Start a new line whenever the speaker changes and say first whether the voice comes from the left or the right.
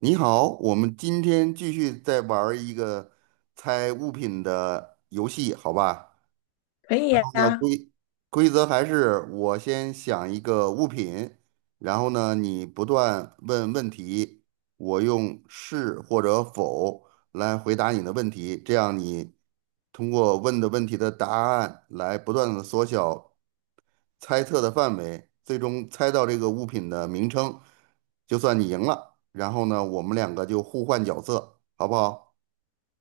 right: 你好，我们今天继续再玩儿一个猜物品的游戏，好吧？
left: 可以
right: 那
left: 呀，
right: 规规则还是我先想一个物品，然后呢，你不断问问题，我用是或者否来回答你的问题，这样你通过问的问题的答案来不断的缩小猜测的范围，最终猜到这个物品的名称，就算你赢了。然后呢，我们两个就互换角色，好不好？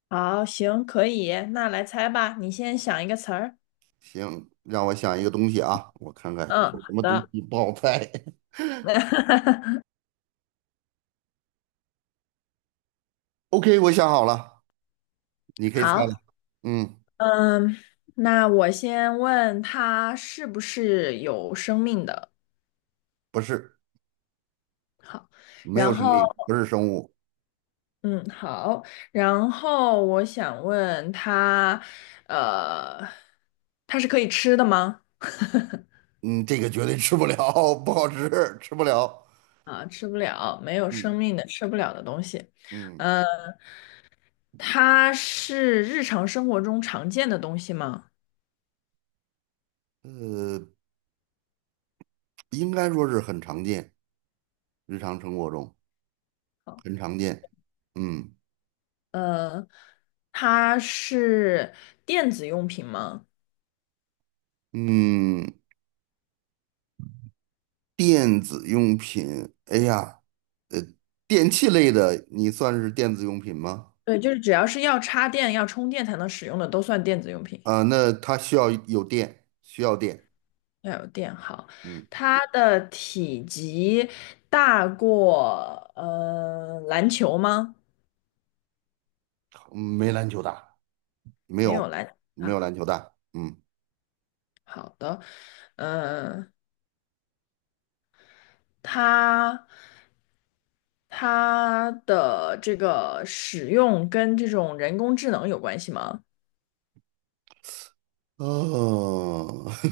left: 好，行，可以，那来猜吧，你先想一个词儿。
right: 行，让我想一个东西啊，我看看
left: 嗯，好
right: 有什么东
left: 的，
right: 西不好猜。OK，我想好了，你可以猜了。
left: 好，
right: 嗯，
left: 嗯，那我先问它是不是有生命的？
right: 不是，
left: 好，
right: 没有
left: 然
right: 生
left: 后，
right: 命，不是生物。
left: 嗯，好，然后我想问它，呃，它是可以吃的吗？
right: 嗯，这个绝对吃不了，不好吃，吃不了。
left: 啊，吃不了，没有生
right: 嗯
left: 命的，吃不了的东西。
right: 嗯，
left: 呃，它是日常生活中常见的东西吗？
right: 呃，应该说是很常见，日常生活中很常见。嗯
left: 呃，它是电子用品吗？
right: 嗯。电子用品，哎呀，呃，电器类的，你算是电子用品吗？
left: 对，就是只要是要插电、要充电才能使用的，都算电子用品。
right: 啊、那它需要有电，需要电。
left: 要有电好，
right: 嗯，
left: 它的体积大过篮球吗？
right: 没篮球大，没
left: 没有
right: 有，
left: 篮
right: 没
left: 啊。
right: 有篮球大。嗯，
left: 好的，嗯、它它的这个使用跟这种人工智能有关系吗？
right: 哦，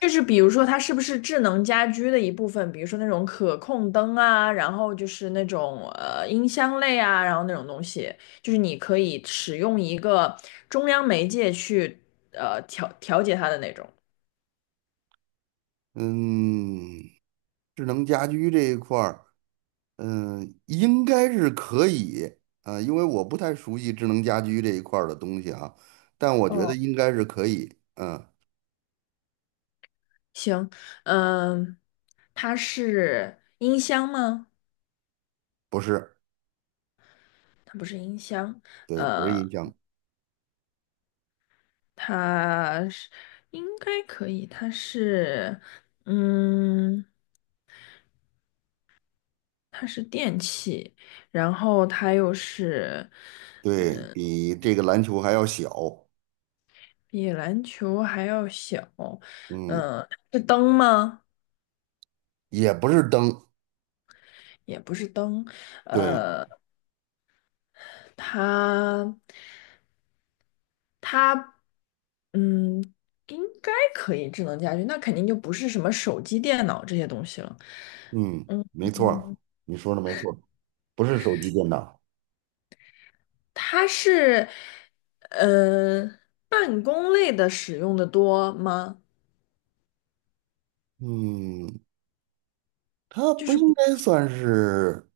left: 就是比如说它是不是智能家居的一部分，比如说那种可控灯啊，然后就是那种音箱类啊，然后那种东西，就是你可以使用一个中央媒介去调节它的那种。
right: 嗯，智能家居这一块儿，嗯，应该是可以啊、因为我不太熟悉智能家居这一块儿的东西啊，但我觉得
left: 哦，
right: 应该是可以。嗯，
left: 行，嗯，它是音箱吗？
right: 不是，
left: 它不是音箱，
right: 对，不是
left: 呃，
right: 音箱。
left: 它是应该可以，它是嗯。它是电器，然后它又是
right: 对，比这个篮球还要小，
left: 比篮球还要小，
right: 嗯，
left: 是灯吗？
right: 也不是灯，
left: 也不是灯，
right: 对，
left: 它它嗯，应该可以智能家居，那肯定就不是什么手机、电脑这些东西了。
right: 嗯，没错儿。
left: 嗯，
right: 你说的没错儿，不是手机电脑，
left: 它是呃办公类的使用的多吗？
right: 嗯，它
left: 就
right: 不
left: 是
right: 应
left: 不
right: 该算是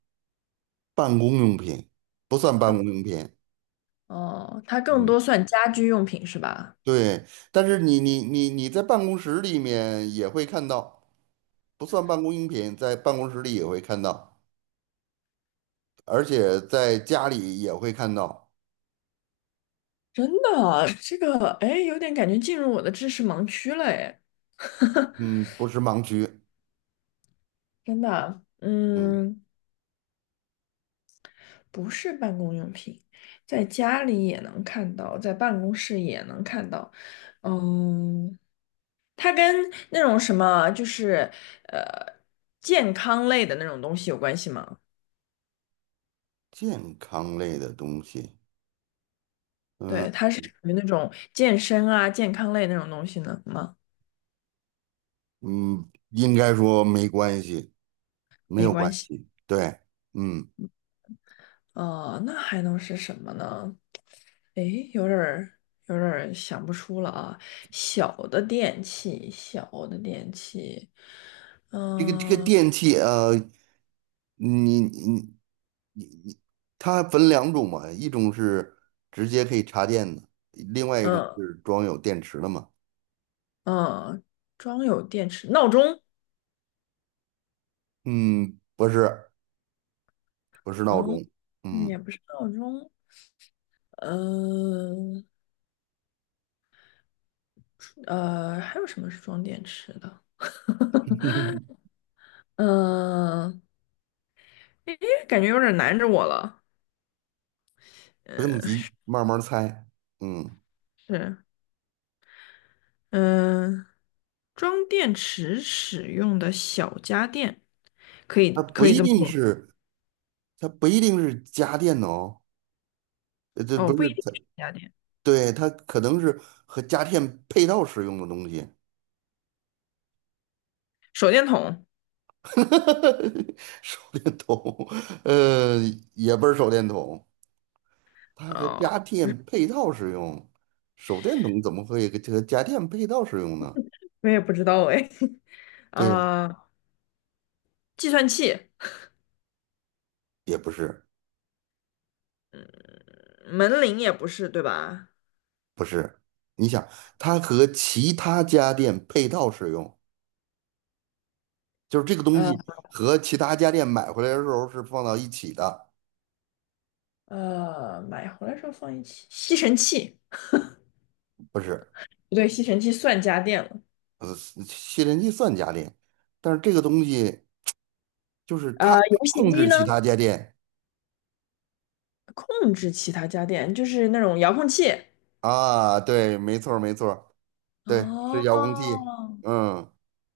right: 办公用品，不算办
left: 它
right: 公用品，
left: 哦，它更多
right: 嗯，
left: 算家居用品是吧？
right: 对，但是你在办公室里面也会看到，不算办公用品，在办公室里也会看到，而且在家里也会看到，
left: 真的，这个哎，有点感觉进入我的知识盲区了哎，
right: 嗯，不是盲区，
left: 真的，
right: 嗯，
left: 嗯，不是办公用品，在家里也能看到，在办公室也能看到，嗯，它跟那种什么就是呃健康类的那种东西有关系吗？
right: 健康类的东西。嗯，
left: 对，它是属于那种健身啊、健康类那种东西呢吗？
right: 嗯，应该说没关系，没
left: 没
right: 有
left: 关
right: 关
left: 系，
right: 系。对，嗯，
left: 哦、那还能是什么呢？诶，有点儿想不出了啊。小的电器，小的电器，
right: 这个
left: 嗯
right: 电器，你它分两种嘛，一种是直接可以插电的，另外一种
left: 嗯
right: 是装有电池的嘛。
left: 嗯，装有电池，闹钟，
right: 嗯，不是，不是闹
left: 嗯，
right: 钟，
left: 嗯
right: 嗯，
left: 也不是闹钟，嗯呃，还有什么是装电池的？嗯，诶，感觉有点难着我了。
right: 不用
left: 嗯
right: 急，慢慢猜。嗯，
left: 是，嗯，装电池使用的小家电，
right: 它不
left: 可以
right: 一
left: 这么
right: 定
left: 说。
right: 是，它不一定是家电的哦，呃这
left: 哦，
right: 不
left: 不一
right: 是
left: 定
right: 它，
left: 是家电。
right: 对，它可能是和家电配套使用的东西。
left: 手电筒，
right: 手电筒，呃，也不是手电筒，它和
left: 啊，
right: 家电配套使用。手电筒怎么会和家电配套使用呢？
left: 我也不知道哎，
right: 对呀，
left: 啊，计算器，
right: 也不是，
left: 门铃也不是，对吧？
right: 不是。你想，它和其他家电配套使用，就是这个东
left: 呃
right: 西和其他家电买回来的时候是放到一起的，
left: 呃，买回来时候放一起，吸尘器，
right: 不是？
left: 不对，吸尘器算家电了。
right: 呃，吸尘器算家电，但是这个东西就是它
left: 呃，游戏
right: 控
left: 机
right: 制
left: 呢，
right: 其他家电
left: 控制其他家电，就是那种遥控器。
right: 啊。对，没错儿，没错儿。对，是
left: 哦
right: 遥控器。嗯，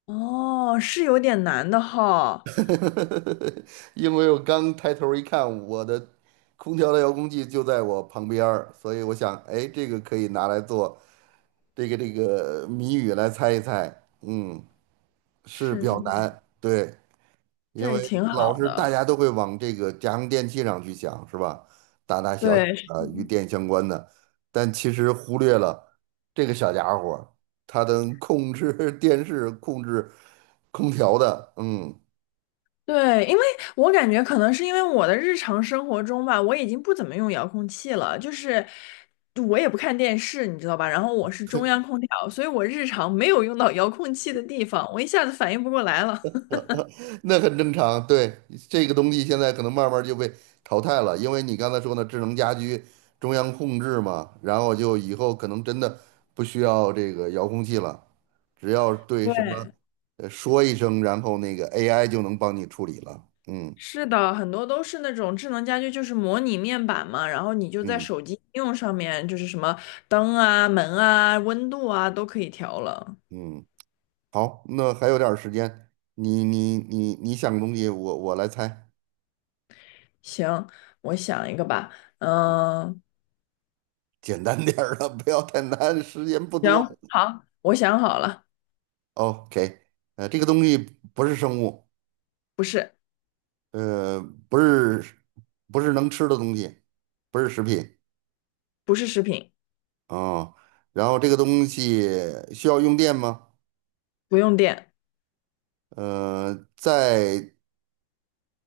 left: 哦，是有点难的哈，
right: 因为我刚抬头一看，我的空调的遥控器就在我旁边儿，所以我想，哎，这个可以拿来做这个谜语来猜一猜。嗯，是比
left: 是是
right: 较
left: 是，
right: 难。对，因
left: 这个
right: 为
left: 挺
right: 老
left: 好
right: 是大
left: 的，
right: 家都会往这个家用电器上去想，是吧？大大小小
left: 对。是
right: 的与电相关的，但其实忽略了这个小家伙儿，它能控制 电视、控制空调的，嗯，
left: 对，因为我感觉可能是因为我的日常生活中吧，我已经不怎么用遥控器了，就是我也不看电视，你知道吧？然后我是中央空调，所以我日常没有用到遥控器的地方，我一下子反应不过来了。
right: 那很正常，对，这个东西现在可能慢慢就被淘汰了，因为你刚才说的智能家居中央控制嘛，然后就以后可能真的不需要这个遥控器了，只要 对
left: 对，
right: 什么说一声，然后那个 AI 就能帮你处理了。嗯
left: 是的，很多都是那种智能家居，就是模拟面板嘛，然后你就在
right: 嗯
left: 手机应用上面，就是什么灯啊、门啊、温度啊都可以调了。
right: 嗯，好，那还有点儿时间，你想东西，我来猜，
left: 行，我想一个吧，嗯，
right: 简单点儿的，不要太难，时间不多。
left: 行，好，我想好了，
right: OK，呃，这个东西不是生物。
left: 不是。
right: 呃，不是不是能吃的东西，不是食品
left: 不是食品，
right: 啊。然后这个东西需要用电吗？
left: 不用电，
right: 呃，在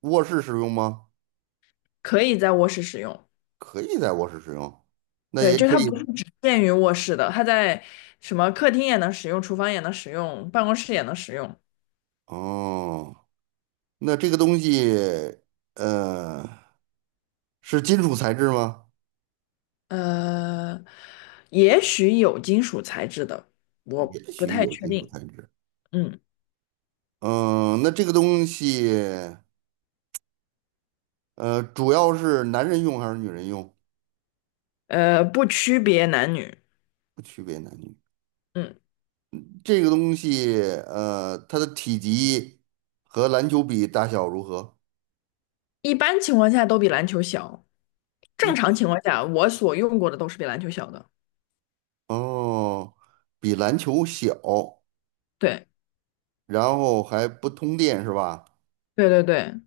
right: 卧室使用吗？
left: 可以在卧室使用。
right: 可以在卧室使用，那
left: 对，
right: 也
left: 就
right: 可
left: 它不是
right: 以。
left: 只限于卧室的，它在什么客厅也能使用，厨房也能使用，办公室也能使用。
right: 哦，那这个东西呃是金属材质吗？
left: 呃，也许有金属材质的，我
right: 也
left: 不
right: 许
left: 太
right: 有
left: 确
right: 金属
left: 定。
right: 材质。
left: 嗯，
right: 嗯，那这个东西主要是男人用还是女人用？
left: 呃，不区别男女。
right: 不区别男女。
left: 嗯，
right: 这个东西，呃，它的体积和篮球比大小如何？
left: 一般情况下都比篮球小。正
right: 一
left: 常情况下，我所用过的都是比篮球小的。
right: 哦，比篮球小，
left: 对，
right: 然后还不通电是吧？
left: 对对对，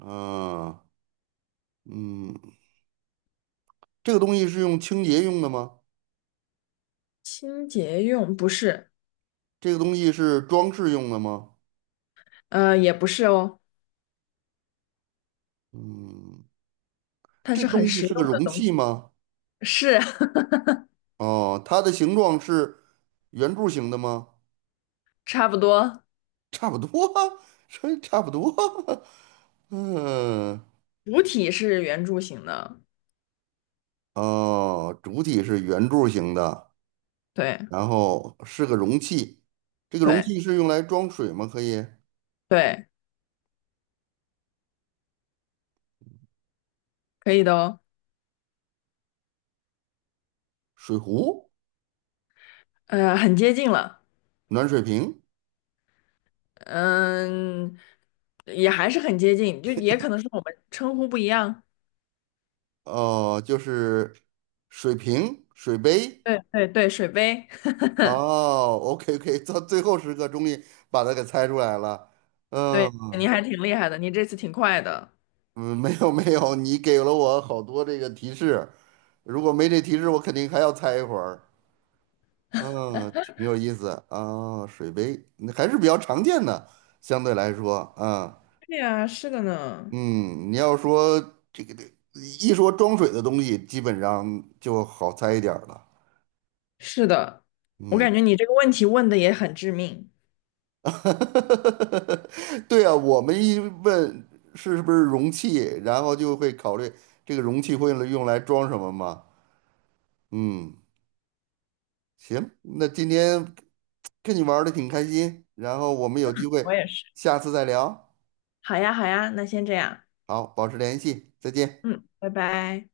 right: 嗯嗯，这个东西是用清洁用的吗？
left: 清洁用不是，
right: 这个东西是装饰用的吗？
left: 呃，也不是哦，
right: 嗯，
left: 它
right: 这
left: 是
right: 个
left: 很
right: 东西
left: 实
right: 是个
left: 用的
right: 容
left: 东
right: 器
left: 西。
right: 吗？
left: 是
right: 哦，它的形状是圆柱形的吗？
left: 差不多，
right: 差不多啊，这差不多啊 嗯。
left: 主体是圆柱形的，
right: 哦，主体是圆柱形的，
left: 对
right: 然后是个容器，这个容
left: 对
right: 器是用来装水吗？可以，
left: 对，可以的哦，
right: 水壶、
left: 呃，很接近了，
right: 暖水瓶，
left: 嗯，也还是很接近，就也可能是我们称呼不一样，
right: 哦，就是水瓶、水杯。
left: 对对对，水杯，
right: 哦，OK OK，到最后时刻终于把它给猜出来了。嗯
left: 对，你还挺厉害的，你这次挺快的，
right: 嗯，没有，你给了我好多这个提示，如果没这提示，我肯定还要猜一会儿。啊，挺有意思啊，水杯那还是比较常见的，相对来说啊，
left: 对呀，是的呢，
right: 嗯，你要说这一说装水的东西，基本上就好猜一点儿了，
left: 是的，我感
right: 嗯，
left: 觉你这个问题问的也很致命，
right: 对啊，我们一问是不是容器，然后就会考虑这个容器会用来装什么嘛，嗯，行，那今天跟你玩的挺开心，然后我们有机
left: 我
right: 会
left: 也是，
right: 下次再聊，
left: 好呀好呀，那先这样，
right: 好，保持联系，再见。
left: 嗯，拜拜。